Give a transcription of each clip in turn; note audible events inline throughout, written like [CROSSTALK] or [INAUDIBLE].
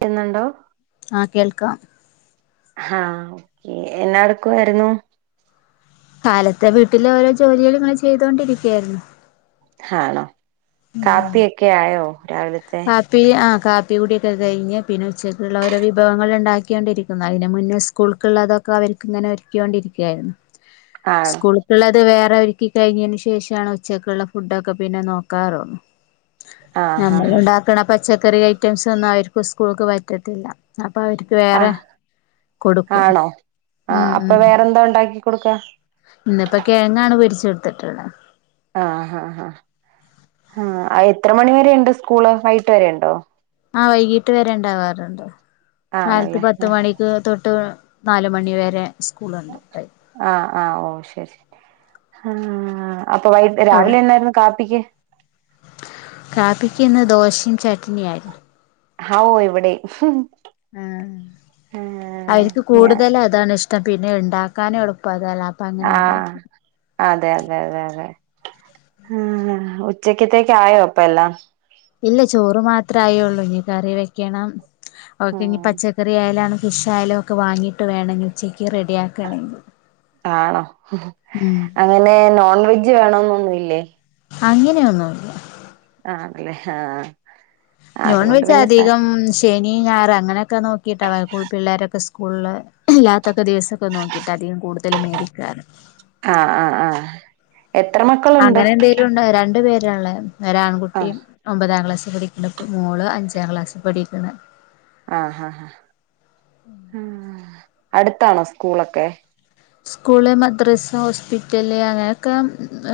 ക്കുന്നുണ്ടോ ആഹ് കേൾക്കാം ഹാ ക്കേ എന്നാ എടുക്വയിര്ന്നു. കാലത്തെ വീട്ടിലെ ഓരോ ജോലികളിങ്ങനെ ചെയ്തൊണ്ടിരിക്കയായിരുന്നു. ആണോ കാപ്പി എക്കെ ആയോ ഓ രാവിലത്തെ കാപ്പി ആഹ് കാപ്പി കൂടിയൊക്കെ കഴഞ്ഞ് പിന്നെ ഉച്ചയ്ക്ക്ള്ള ഓരോ വിഭവങ്ങള് ഉണ്ടാക്ക്യോണ്ടിരിക്കുന്നു അതിന് മുന്നേ സ്കൂൾക്കുള്ളതൊക്കെ അവർക്ക് ഇങ്ങനെ ഒരുക്ക്യോ ണ്ടിരിക്യായിരുന്നു. ആണോ സ്കൂൾക്ക്ള്ളത് വേറ റെ ഒരുക്കി കയ്ഞ്ഞെന് ശേഷാണ് ഉച്ചക്കുള്ള ഫുഡൊക്കെ പിന്നെ നോക്കാറുള്ളു ആഹ് ഹാ ഹാ നമ്മള്ണ്ടാക്ണ പച്ച ക്കറി ഐറ്റംസൊന്നും അവര്ക്ക് സ്കൂൾക്ക് പറ്റത്തില്ല അപ് അപ്പ അവര്ക്ക് വേറെ ആഹ് കൊടുക്കും ആണോ ആഹ് മ് അപ്പൊ മ് വേറെന്താ ഉണ്ടാക്കി കൊടുക്ക ഇന്നിപ്പൊ കിഴങ്ങാണ് പൊരിച്ചെ ഇട്ത്ത്ട്ട്ള്ളെ ആ ഹ ഹ ആ എത്ര മണി വരെ ണ്ട് സ്കൂള് വൈകീട്ട് വരെ ഉണ്ടൊ ആ വൈകീട്ട് വരെ ഇണ്ടാവാറ്ണ്ട് കാലത്ത് ആണല്ലേ പത്ത് മണിക്ക് തൊട്ട് നാല് മണി വരെ സ്കൂള്ണ്ട് ടൈ ആ ഓ ശരി ഹാ അപ്പൊ വൈകി അവിടെ രാവിലെന്നായിരുന്നു കാപ്പിക്ക് കാപ്പിക്കിന്ന് ദോശയും ചട്ട്നിയാരുന്നു ഹൗ ഇവിടേം ആ അവര്ക്ക് ഞാ കൂടുതല് അതാണിഷ്ടം പിന്നെ ഇണ്ടാക്കാനും എളുപ്പ ആ അതെ അതെ അതെ അതെ ആ ഉച്ചക്കത്തേക്ക് ആയോ ഇപ്പല്ലാം ഇല്ല ചോറ് മാത്രെ ആയൊള്ളു ഇനി കറി വെക്കണം ഓക്കെ ഇനി ഉം പച്ചക്കറി ആയാലാണ് ഫിഷായാലും ഒക്കെ വാങ്ങീട്ട് വേണം ഇനി ഉച്ചക്ക് റെഡി ആക്കണെങ്കി ആണോ അങ്ങനെ നോൺ വെജ് വേണന്നൊന്നു ല്ലേ അങ്ങനെയൊന്നുല്ല്യ ആണല്ലെ ഹാ നോൺ വെജ് അധികം ശ ശനി ഞായറ് അങ്ങനെ ഒക്കെ നോക്കിയിട്ട വ [UNINTELLIGIBLE] പിള്ളോരൊക്കെ സ്ക് സ്കൂളില് ഇല്ലാത്തൊക്കെ ദിവസൊക്കെ നോക്കിട്ട അധികം കൂടുതല് മേടിക്കാറ് ആ ആ ആ അങ്ങനെ എന്തേലും ഉണ്ട രണ്ട് പേര് രള്ളെ ഒര് ആഹ് ആൺകുട്ടിയും ഒമ്പതാം ക്ലാസ്സില് പഠിക്കണപ്പോ മോള് അഞ്ച് പത്താം ക്ലാസ് പഠിക്കണ ആ ഹ ഹ ആ അടുത്താണോ സ്കൂളൊക്കെ സ്കൂള് മദ്രാസ ഹോസ്പിറ്റല് അങ്ങനെയൊക്കെ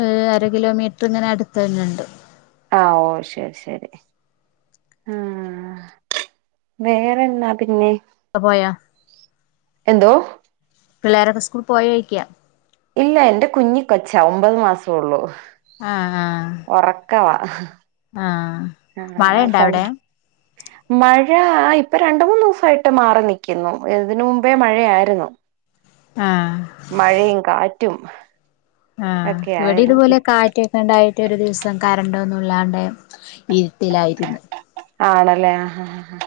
ഏ അര കിലോമീറ്റർ ഇങ്ങനെ അടുത്തന്നെണ്ട് ആ ഓ ശരി ശരി ആ വേറെന്നാ പിന്നെ തപായ എന്തോ? പിള്ളേരൊക്കെ സ്കൂൾ പോയോയ്ക്ക ഇല്ല എന്റെ കുഞ്ഞിക്കൊച്ച ഒമ്പത് മാസം ഉള്ളൂ ആ ആ അ ആ മഴയുണ്ടോ സ അവിടെ മഴ ഇപ്പൊ രണ്ട് മൂന്നുസയിട്ട് മാറി നിക്കുന്നു ഇതിന് മുമ്പേ മഴയായിരുന്നു ആഹ് മഴയും കാ റ്റും ആ ഇവിടെ ഇതുപോലെ കാറ്റൊക്കെണ്ടായി റ്റൊരു ദിവസം കരണ്ടോന്നുല്ലാണ്ട് ഇരുട്ടിലായിരുന്ന് ആണല്ലേ ആ ഹ ഹാ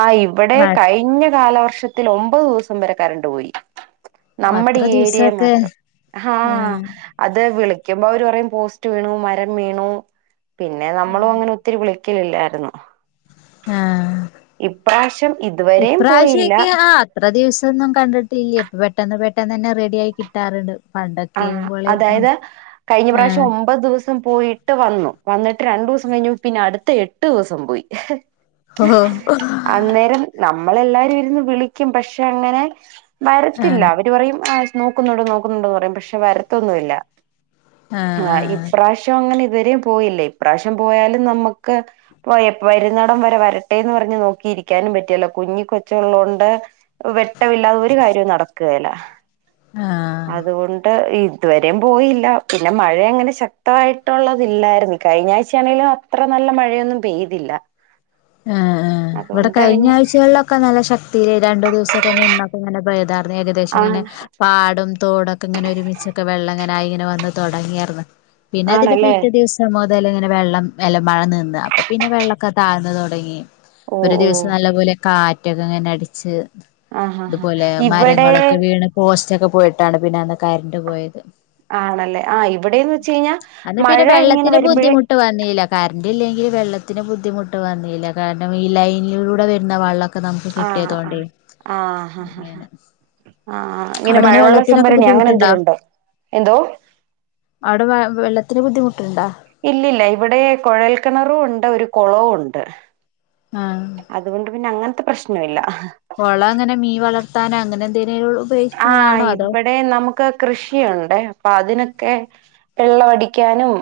ആ ഇവിടെ മഴക്ക് കഴിഞ്ഞ കാലവർ ഷത്തിലൊമ്പത് ദിവസം വരെ കരണ്ട് പോയി നമ്മുടെ അത്ര ഏരിയ ദിവസൊക്കെ മാത്രം ആ ആഹ് അതേ പോലെ ക്കുമ്പോ അവര് പറയും പോസ്റ്റ് വീണു മരം വീണു പിന്നെ നമ്മളും അങ്ങനെ ഒത്തിരി വിളി ഇല്ലില്ല ആ ഇപ്രാവശ്യം ഇതുവരെയും പോയില്ല ന്നും കണ്ടിട്ടില്ലേ അപ്പ പെട്ടന്ന് പെട്ടെന്ന് തന്നെ റെഡി ആയി കിട്ടാറുണ്ട് ആ പണ്ടൊക്കെ പോലെയായിരുന്നു അതായത് കഴിഞ്ഞ പ്രാവശ്യം ആഹ് ഒമ്പത് ദിവസം ദിവസം പോയിട്ട് വന്നു വന്നിട്ട് രണ്ടു ദിവസം കഴിഞ്ഞു പിന്നെ അടുത്ത എട്ട് ദിവസം പോയി ഹൊ മ്മളെല്ലാരും ഇരുന്ന് വിളിക്കും പക്ഷെ അങ്ങനെ വരത്തില്ല ആഹ് അവര് പറയും നോക്കുന്നുണ്ട് നോക്കുന്നുണ്ടന്ന് പറയും പ പക്ഷെ വരത്തൊന്നു ഇല്ല ആഹ് ആ ആഹ് പ്രാവശ്യം അങ്ങനെ വരെയും പോയില്ല ഇപ്രാവശ്യം പോയാലും നമ്മുക്ക് പോ വരുന്നടം വരെ വരട്ടെന്ന് പറഞ്ഞ് നോക്കിരിക്കാനും പറ്റിയല്ലോ കുഞ്ഞി കൊച്ച്ള്ളോണ്ട് വെട്ടമില്ലാതെ ഒരു കാര്യവും നടക്ക കേല ആഹ് അതുകൊണ്ട് ഇ ഇതുവരെയും പോയില്ല പിന്നെ മഴ അങ്ങനെ ശക്തയിട്ടുള്ളലായിരുന്നു കഴിഞ്ഞ ആഴ്ചയാണെങ്കലും അത്ര നല്ല മഴയൊന്നും പെയ്തില്ല ആ ആ ഇവിടെ അതുകൊണ്ട് കഴിഞ്ഞ പിന്നെ ആഴ്ചകളിലൊക്കെ നല്ല ശക് ഈ രണ്ട് ദിവസൊക്കെ നിന്നൊപോഇങ്ങനെ പോയത ഏകദേശം ആ ഇങ്ങനെ പാടും തോടൊക്കെ ഇങ്ങനെ ഒരുമിച്ചൊക്കെ വെള്ളം ഇങ്ങനൊയി ഇങ്ങനെ വന്ന് തോടങ്ങിയാർന്ന് പിന്നെ അതിന്റെ ആണല്ലേ പിറ്റേദിവസം [UNINTELLIGIBLE] ഇങ്ങനെ വെള്ളം അല്ലമഴ നിന്ന് അപ്പ പിന്നെ വെള്ളൊക്കെ താഴ്ന്നു തു അ ഓ [UNINTELLIGIBLE] ഒരു ഓ ദിവസം നല്ല പോലെ കാറ ഒറ്റക്കെ അങ്ങനെ അടിച്ച് ആഹ് ആഹ് ഇതുപോലെ ഇവിടെ മരങ്ങളൊക്കെ വീണ് പോഷ് ഉച്ചൊക്കെ പോയിട്ടാണ് പിന്നെ അന്ന കരണ്ട് പോയത് ആണല്ലേ ആ ഇവിടെന്ന് വെച്ച് കഴിഞ്ഞാൽ അന്ന് മഴ ഇങ്ങനെ വരുമ്പോഴേ ഇത്‌ല്ലെങ്കിൽ വെള്ളത്തിന് ബുദ്ധിമുട്ടുവ [UNINTELLIGIBLE] കാരണം ഈ ലൈനിലൂടെ വരുന്ന വള്ളം ആ ആആ ഹ ഹ അങ്ങനെ ആ ഇങ്ങനെ അവിടെങ്ങനെ മഴവെള്ള വെള്ളത്തിനൊക്കെ സംഭരണി അങ്ങനെ ബുദ്ധിമുട്ടുണ്ടോ എന്തേലുംണ്ടോ എന്തോ ഇത്തിരി ബുദ്ധിമുട്ടുണ്ട ഇല്ലല്ല ഇവിടെ കുഴൽക്കിണറും ഉണ്ട് ഒരു കുളവും ഉണ്ട് അതുകൊണ്ട് പിന്നെ അങ്ങ പ്രശ്നം ഇല്ല കുളം അങ്ങനെ മീ ൻവളർത്താനോ അങ്ങനെ തിനെ ഒളു ആ ഇവിടെ നമുക്ക് കൃഷിയുണ്ട്അപ്പൊ അതിനൊ ക്കെ വെള്ള അടിക്കാനും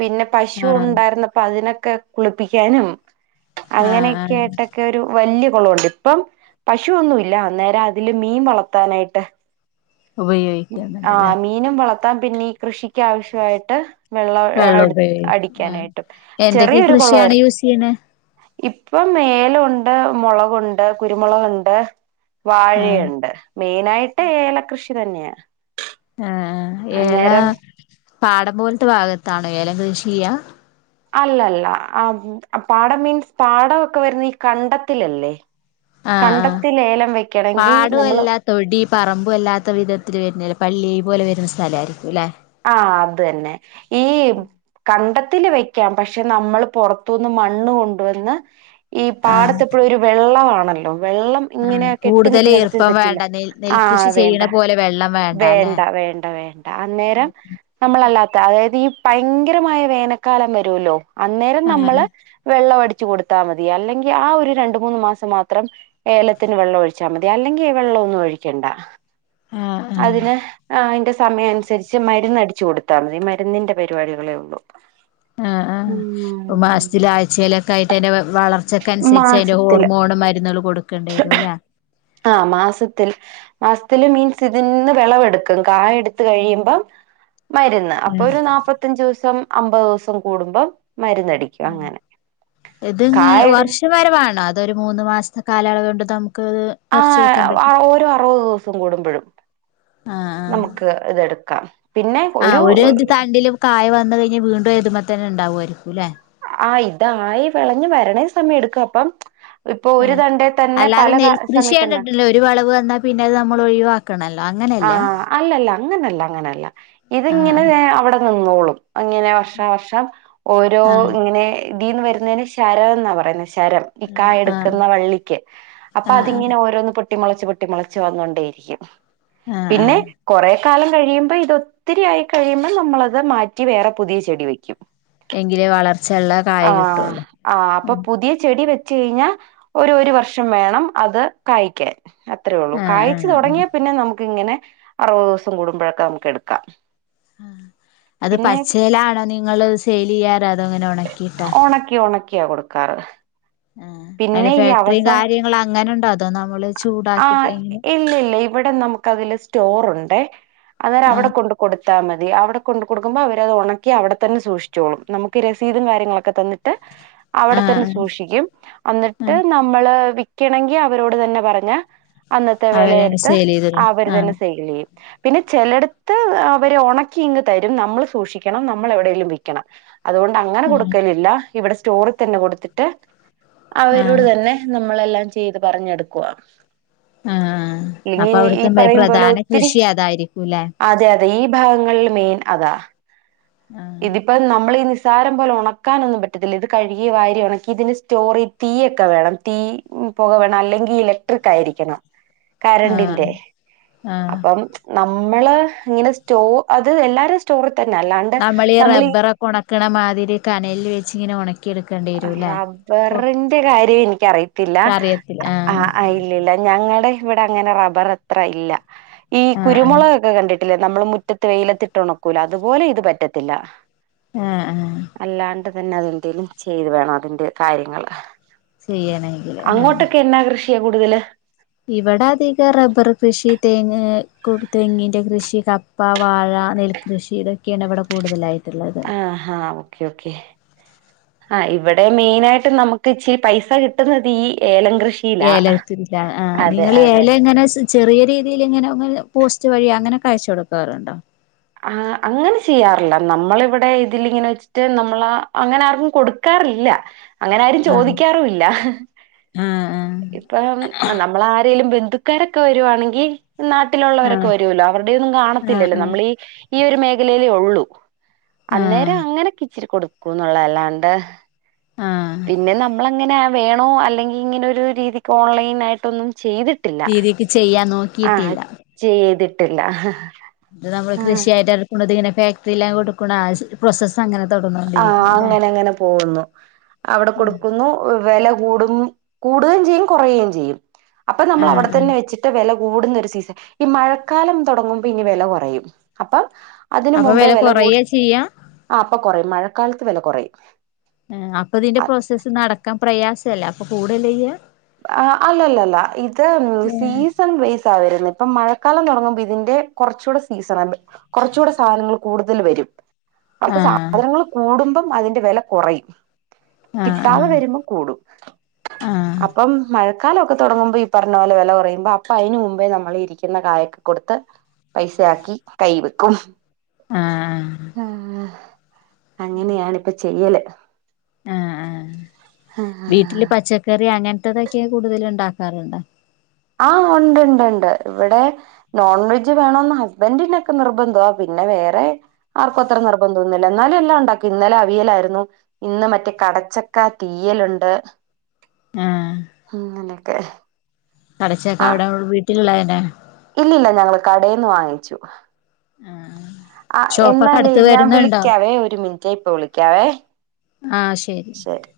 പിന്നെ പശു ആഹ് ഉണ്ടായിരുന്നപ്പ അതിനൊ ഒക്കെ കുളിപ്പിക്കാനും ആഹ് അങ്ങനെയൊക്കെ ആഹ് ആയിട്ടൊക്കെ ഒരു വല്ല ഒളോണ്ട് ഇപ്പം പശുനുല്ല അന്നേരം അതില് മീൻ വളർത്താനായിട്ട് കുത്ത [UNINTELLIGIBLE] ഉപയോഗിക്കന്ണ്ട്ലേ ത്താൻ പിന്നെ ഈ കൃഷിക്ക് ആവശ്യമായിട്ട് വെള്ളം അ ഉപയോഗിക്കും ആഹ് അടിക്കാനായിട്ടും എന്തൊക്കെ ചെറിയൊരു കൃഷിയാണ് കൊളായിരുന്നു യൂസ് ചെയ്യണേ ഇപ്പ മേല ഉ ടെ മുളകുണ്ട് കുരുമുളകുണ്ട് ആഹ് വാഴയുണ്ട് മെയിനായിട് ഏ ഏല കൃഷി തനെയാ ആ ഏല പാടം പോലത്തെ ഭാഗത്താണ് ഏലം കൃഷി ചെയ്യ അല്ലല്ല ആ പാടം മീൻസ് പാടമൊക്കെ വരുന്ന ഈ കണ്ടത്തിലല്ലേ ആ ആ കണ്ടത്തിൽ ഏലം വെക്കണെങ്കി പാടും നമ്മള് ല്ല തൊടി പറമ്പും അല്ലാത്ത വിധത്തില് വരുന്നില്ലേ പള്ളി പോലെ വരുന്ന സ്ഥലമായിരിക്കും അല്ലേ ആ അത് തന്നെ ഈ കണ്ട ത്തി വെക്കാം പക്ഷെ നമ്മൾ പുറത്തുനിന്ന് മണ്ണ് കൊണ്ടുവന്ന് ഈ ആഹ് പാടത്തെ എപ്പോയും ഒരു വെള്ളമാണ് ല്ലോ വെള്ളം ആഹ് ഇങ്ങനെ കെട്ടി കൂടുതല് നിക്കുന്നിടത്ത് ഇത് ഈർപ്പം പറ്റില്ല. വേണ്ട നെൽ ആ നെൽകൃഷി വേണ്ട ചെയ്യണ പോലെ വെള്ളം അല്ലെ വേണ്ട വേണ്ട വേണ്ട അന്നേരം നമ്മളല്ലാത്ത അതായത് ഈ ഭയങ്കരമായ വേനൽക്കാലം വരുല്ലോ അന്നേരം ആഹ് നമ്മള് വെള്ളംഅടി വെച്ചു കൊടുത്താൽ മതി. അല്ലെങ്കിൽ ആ ഒരു രണ്ട്, മൂന്ന് മാസം മാത്രം ഏലത്തിന് വെള്ളം ഒഴിച്ചാൽ മതി. അല്ലെങ്കിൽ വെള്ളം ഒന്നും ഒഴിക്കേണ്ട ആഹ് ആഹ് അതിനെ ആ ന്റെ സമയനുസരിച്ച് മരുന്ന് അടിച്ചു കൊടുത്താൽ മതി, ഈ മരുന്നിന്റെ പരിപാടികളെ ഉള്ളൂ ആ ആ ഉം മാസത്തില് ആഴ്ചയിലൊക്കെ ആയിട്ടയ്ന്റെ വള വളർച്ചക്കനുസരിച്ച് അതിന്റെ മാസത്തില് ഹോർമോണ് മരുന്നുകള് കൊടുക്കേണ്ടെരും ല്ലേ ആ മാസത്തിൽ മാസത്തില് മീൻസ് ഇതിൽന്ന് വിളവെടുക്കും. കായ എടുത്ത് കഴിയുമ്പം മരുന്ന് അപ്പൊ ഉം ഒരു നാല്പത്തഞ്ച് ദിവസം അമ്പത് ദിവസം കൂടുമ്പ മരുന്നടിക്കും അങ്ങനെ കായ വർഷ വരവാണോ അതൊരു മൂന്ന് മാസം കാലളവുകൊണ്ട് നമുക്ക് ആ പറിച്ചെടുക്കാൻ ഹ് ഓരോ അറുപത് ദിവസം സം കൂടുമ്പോഴും ആ ആ നമുക്ക് ഇതെടുക്കാം പിന്നെ ആ ഒരു ഇത് തണ്ടില് കായ വന്ന കഴിഞ് വീണ്ടും അതുമ ന്നെ ഉണ്ടാവായിരിക്കും ല്ലേ ആ ഇതായി വിളഞ്ഞഞ് വരണേ സമയം എടുക്കും അപ്പം ഇപ്പൊ ആ ഒരു തണ്ടേ തന്നെ അല്ലാതെ പല നെൽകൃഷി സമയത്തുണ്ട കണ്ടിട്ടില്ലേ ഒരു വളവ് വന്നാ പിന്നെത് മ്മള് ഒഴി ക്ണല്ലോ അങ്ങനെല്ല അങ്ങനെല്ല ഇത് ഇങ്ങനെ വിടെ [UNINTELLIGIBLE] ഇങ്ങനെ വർഷാ വർഷം ഓരോ ആഹ് [UNINTELLIGIBLE] ഇതിന്ന് വരുന്നതിന് ശാരോന്നാ പറയുന്നെ ശാ രം ഈ ആഹ് ആഹ് കായെടുക്കുന്ന വള്ളിക്ക് അപ്പൊ ആഹ് അതിങ്ങനെ ആഹ് ഓരോന്ന് പൊ പൊട്ടിമുളച്ച് പൊട്ടി മുളച്ച് വന്നൊണ്ടേയിരിക്കും ആഹ് പിന്നെ ആഹ് കൊറ കാലം കഴിയുമ്പോ ഇതൊത്തിരിയായി കഴിയുമ്പോ നമ്മളത് മാറ്റി വേറെ പുതിയ ചെടി വെക്കും എങ്കിലേ വളർച്ചള്ള കായ കിട്ടുള്ളൂ കയിഞ്ഞാ ഒരു ഒരു വർഷം വേണം അത് കായ്ക്കാൻ അത്രയേ ഉള്ളൂ ആഹ് കാഴ്ച്ചു ആഹ് തുടങ്ങിയാൽ പിന്നെ നമുക്ക് ഇങ്ങനെ അറുപത് ദിവസം കൂടുമ്പോഴൊക്കെ നമുക്ക് എടുക്കാം ആ അത് പിന്നെ പച്ചേലാണോ നിങ്ങള് സേലെയാറ് അതങ്ങനെ ഉണക്കി ഒണക്കി ഒണക്കിയാ കൊടുക്കാറ് ആഹ് അതിന്റെ പിന്നെ ഈ ഫാക്ടറിയും അവസാ കാര്യങ്ങളും അങ്ങനെ ഉണ്ടോ അതോ നമ്മള് ആ ചൂടാക്കിട്ട് എങ്ങനെ ഇല്ല ഇല്ല ഇവിടെ നമുക്ക് അതില് സ്റ്റോറുണ്ട് [UNINTELLIGIBLE] അന്നേരം അവിടെ ആഹ് കൊണ്ട് കൊടുത്താൽ മതി അവിടെ കൊണ്ട് കൊടുക്ക്മ്പോ അവരത് ഒണക്കി അവിടെത്തന്നെ സൂക്ഷിച്ചോളും നമുക്ക് രസീതും കാര്യങ്ങളൊക്കെ തന്നിട്ട് അവിടെ തന്നെ ആഹ് സൂക്ഷിക്കും അന്നിട്ട് ആഹ് നമ്മള് വിക്കണെങ്കി അവരോട് തന്നെ പറഞ്ഞ അന്നത്തെ ആഹ് അവരന്നെ വിലഎടുത്ത് സെയിൽ ചെയ്തരും അവര് ആഹ് തന്നെ സൈൽ ചെയ്യും പിന്നെ ചെലടുത്ത് അവര് ഉണക്കി ഇങ്ങ് തരും, നമ്മൾ സൂക്ഷിക്കണം, നമ്മള് എവിടേലും വിൽക്കണം അതുകൊണ്ട് അങ്ങനെ ഉം കൊടുക്കലില്ല [INAUDIBLE] ഇവിടെ സ്റ്റോറിൽ തന്നെ കൊടുത്തിട്ട് അവരോട് ആഹ് തന്നെ നമ്മളെല്ലാം ചെയ്ത് പറഞ്ഞെടുക്കുവാ ആഹ് അപ്പൊ [UNINTELLIGIBLE] ഈ അവിടുത്തെ പറയുംപോലെ പ്രധാന ഒത്തിരി കൃഷി അതായിരിക്കൂല്ലേ അതെ അതെ ഈ ഭാഗങ്ങളിൽ മെയിനാ അതാ ആഹ് ഇതിപ്പ നമ്മളീ നിസ്സാരം പോലെ ഉണക്കാനൊന്നും പറ്റത്തില്ല. ഇത് കഴുകി വാരി ഉണക്കി ഇതിന് സ്റ്റോർ തീയൊക്കെ വേണം, തീ പുക വേണം അല്ലെങ്കിൽ ഇലക്ട്രിക് ആയിരിക്കണം കരണ്ടിന്റെ ആഹ് ആഹ് അപ്പം ന [INAUDIBLE] നമ്മള് ഇങ്ങനെ സ്റ്റോ അത് എല്ലാരും [UNINTELLIGIBLE] തന്നെ അല്ലാണ്ട് ഈ നമ്മളീ റബ്ബറൊക്കെ ഒണ [UNINTELLIGIBLE] ക്കണെമാതിരി കനല് വെച്ച് ഇങ്ങനെ ഉണക്ക റബ്ബറിന്റെ കാര്യം ഇൻക്കറിയത്തില്ല. അറിയത്തില്ല ആഹ് ആ ഇല്ലല്ല ഞങ്ങള് ടെ ഇവിടെ അങ്ങനെ റബ്ബർ അത്ര ഇല്ല. ഈ ആഹ് ആഹ് കുരുമുളകൊക്കെ കണ്ടിട്ട [INAUDIBLE] നമ്മള് മുറ്റത്ത് വെയിലത്തിട്ട് ഉണക്കൂലെ അതുപോലെ ഇത് പറ്റത്തില്ല ആ ആ പിന്നെ അതെന്തേലും [INAUDIBLE] ചെയ്തു വേണം അതിന്റെ കാര്യങ്ങള് ചെയ്യനെങ്കിൽ [UNINTELLIGIBLE] കൂടുതല് ഇവിടെ അധികം റബ്ബർ കൃഷി, [UNINTELLIGIBLE] തെങ്ങിന്റെ കൃഷി, കപ്പ, വാഴ, നെൽകൃഷി ഇതൊക്കെണ് ഇവിടെ കൂടുതലായി ആ ഹാ ഓക്കെ ഓക്കെ, ആ ഇവിടെ മെയ്നായിട്ട് നമുക്ക് ഇച്ചിരി പൈസ കിട്ടുന്നത് ഈഏലം ഏലത്തിലാ ആ അതെ നിങ്ങൾഏലം എങ്ങനെ ചെറിയ രീതിയിലിങ്ങനെ പോസ്റ്റ് വഴി അങ്ങനൊക്കെ അയച്ച് കൊടുക്കാറുണ്ടോ? ആ അങ്ങനെ ചെയ്യാറില്ല നമ്മളിവിടെ ഇതിലിങ്ങനെ വെച്ചിട്ട് നമ്മള് അങ്ങനെ ആർക്കും കൊടുക്കാറില്ല. അങ്ങനെ ആരും ആ ചോദിക്കാറൂല്ല. ആ ആ ഇപ്പ നമ്മള് ആരേലും ബന്ധ [UNINTELLIGIBLE] ക്കാരൊക്കെ വരുവാണെങ്കി നാട്ടിലുള്ളവരൊക്കെ ആ വരുല്ലോ അവർ ടെയൊന്നും കാണത്തില്ലല്ലോ നമ്മളീ ഈ യൊരു മേഖലയിലേ ഒള്ളൂ ആ ആ അന്നേരം അങ്ങനെകിച്ചിരി കൊടു ക്കും ന്നല്ലാണ്ട് ആ പിന്നെ നമ്മളങ്ങനെ വേണോ അല്ലെങ്കിങ്ങനെ ഒരു രീതിക്ക് ഓൺലൈൻ ആയിട്ടൊന്നും ചെയ്തിട്ടില്ല രീതിക്ക് ചെയ്യാൻ ആ നോക്കിയിട്ടില്ല ചെയ്തിട്ട ട്ടില്ല ഇത് നമ്മള് കൃഷിയായിട്ട്ടുക്കുന്നതിനെ ഫാക്ടറില് കൊടുക്കുണ പ്രൊസസ്സങ്ങനെ ആ അങ്ങനെ ങ്ങനെ പോകുന്നു അവിടെ കൊടുക്കുന്നു വെല കൂടും കൂടുകയും ചെയ്യും കുറയുകയും ചെയ്യും അപ്പൊ ആ നമ്മള് അവിടെ ആ തന്നെ വെച്ചിട്ട് വെല കൂ കൂടുന്നൊരു സീസൺ ഈ മഴക്കാലം തുടങ്ങുമ്പോ ഇനി വെല കൊറയും അപ്പം അതിന് അപ്പൊ മുമ്പേ വില കൂടി കൊറയാ ചെയ്യാ ആ അപ്പൊ കുറയും മഴക്കാലത്ത് വില കോറയും ഉം അപ്പൊ ഇതിന്റെ പ്രോസസ്സ് നടക്കാം പ്രയാസല്ലെ അപ്പൊ കൂടല്ലെയ്യ ആ അല്ലല്ലല്ല ഇത് സീസൺ വെയ്സാവരുന്നെ പ്പം മഴക്കാലം തുടങ്ങുമ്പോ ഇതിന്റെ കുറച്ടെ സീസൺ കുറച്ച കൂടെ സാധനങ്ങൾ കൂടുതൽ വരും അപ്പൊ ആ സാധനങ്ങൾ കൂടുമ്പം അതിന്റെ വെല കൊറയും ആ ആ കിട്ടാതെ വരുമ്പോ കൂടും ആ ആ പ്പം മഴക്കാലോ ക്കെ തുടങ്ങുമ്പോ ഈ പറഞ്ഞ പോലെ വില കോറയുമ്പോ അപ്പൊ അയ്ൻ മുമ്പേ നമ്മൾ ഇരിക്കുന്ന കായൊക്കെ കൊടുത്ത് പൈസ ആക്കി കൈയി വെക്കും ആ ആ അങ്ങനെയണിപ്പ ച് ചെയ്യല് ആ ആ വീട്ടില് പച്ചക്കറി അങ്ങ തൊക്കെ കൂടുതല് ണ്ടാക്കാറുണ്ടോ ആ ഉണ്ട്ണ്ട്ണ്ട് ഇവ്ടെ നോൺ വെജ് വീണോന്ന് ഹസ്ബന്ഡിനൊക്കെ നിർബന്ധമാ പിന്നെ വേറെ ആർക്കും അത്ര നിർബന്ധംന്നില്ല എന്നാലും എല്ലാം ഉണ്ടാക്കും ഇന്നലെ അവിയലായിരുന്നു ഇന്ന് മറ്റേ കടച്ചക്ക തീയലുണ്ട് ല്ലെ ക്കെ കടച്ചക്കെ അവിടെ വീട്ടിലുള്ള എ ഇല്ലില്ല ഞങ്ങൾ കടെന്ന് വാങ്ങിച്ചു ആ ഷോപ്പൊക്കെ എന്നാലേ അടുത്ത് ഞാൻ വരുന്നുണ്ടോ വിളിക്കാവേ ഒരു മിനിറ്റ് ഇപ്പൊ വിളിക്കാവേ ശരി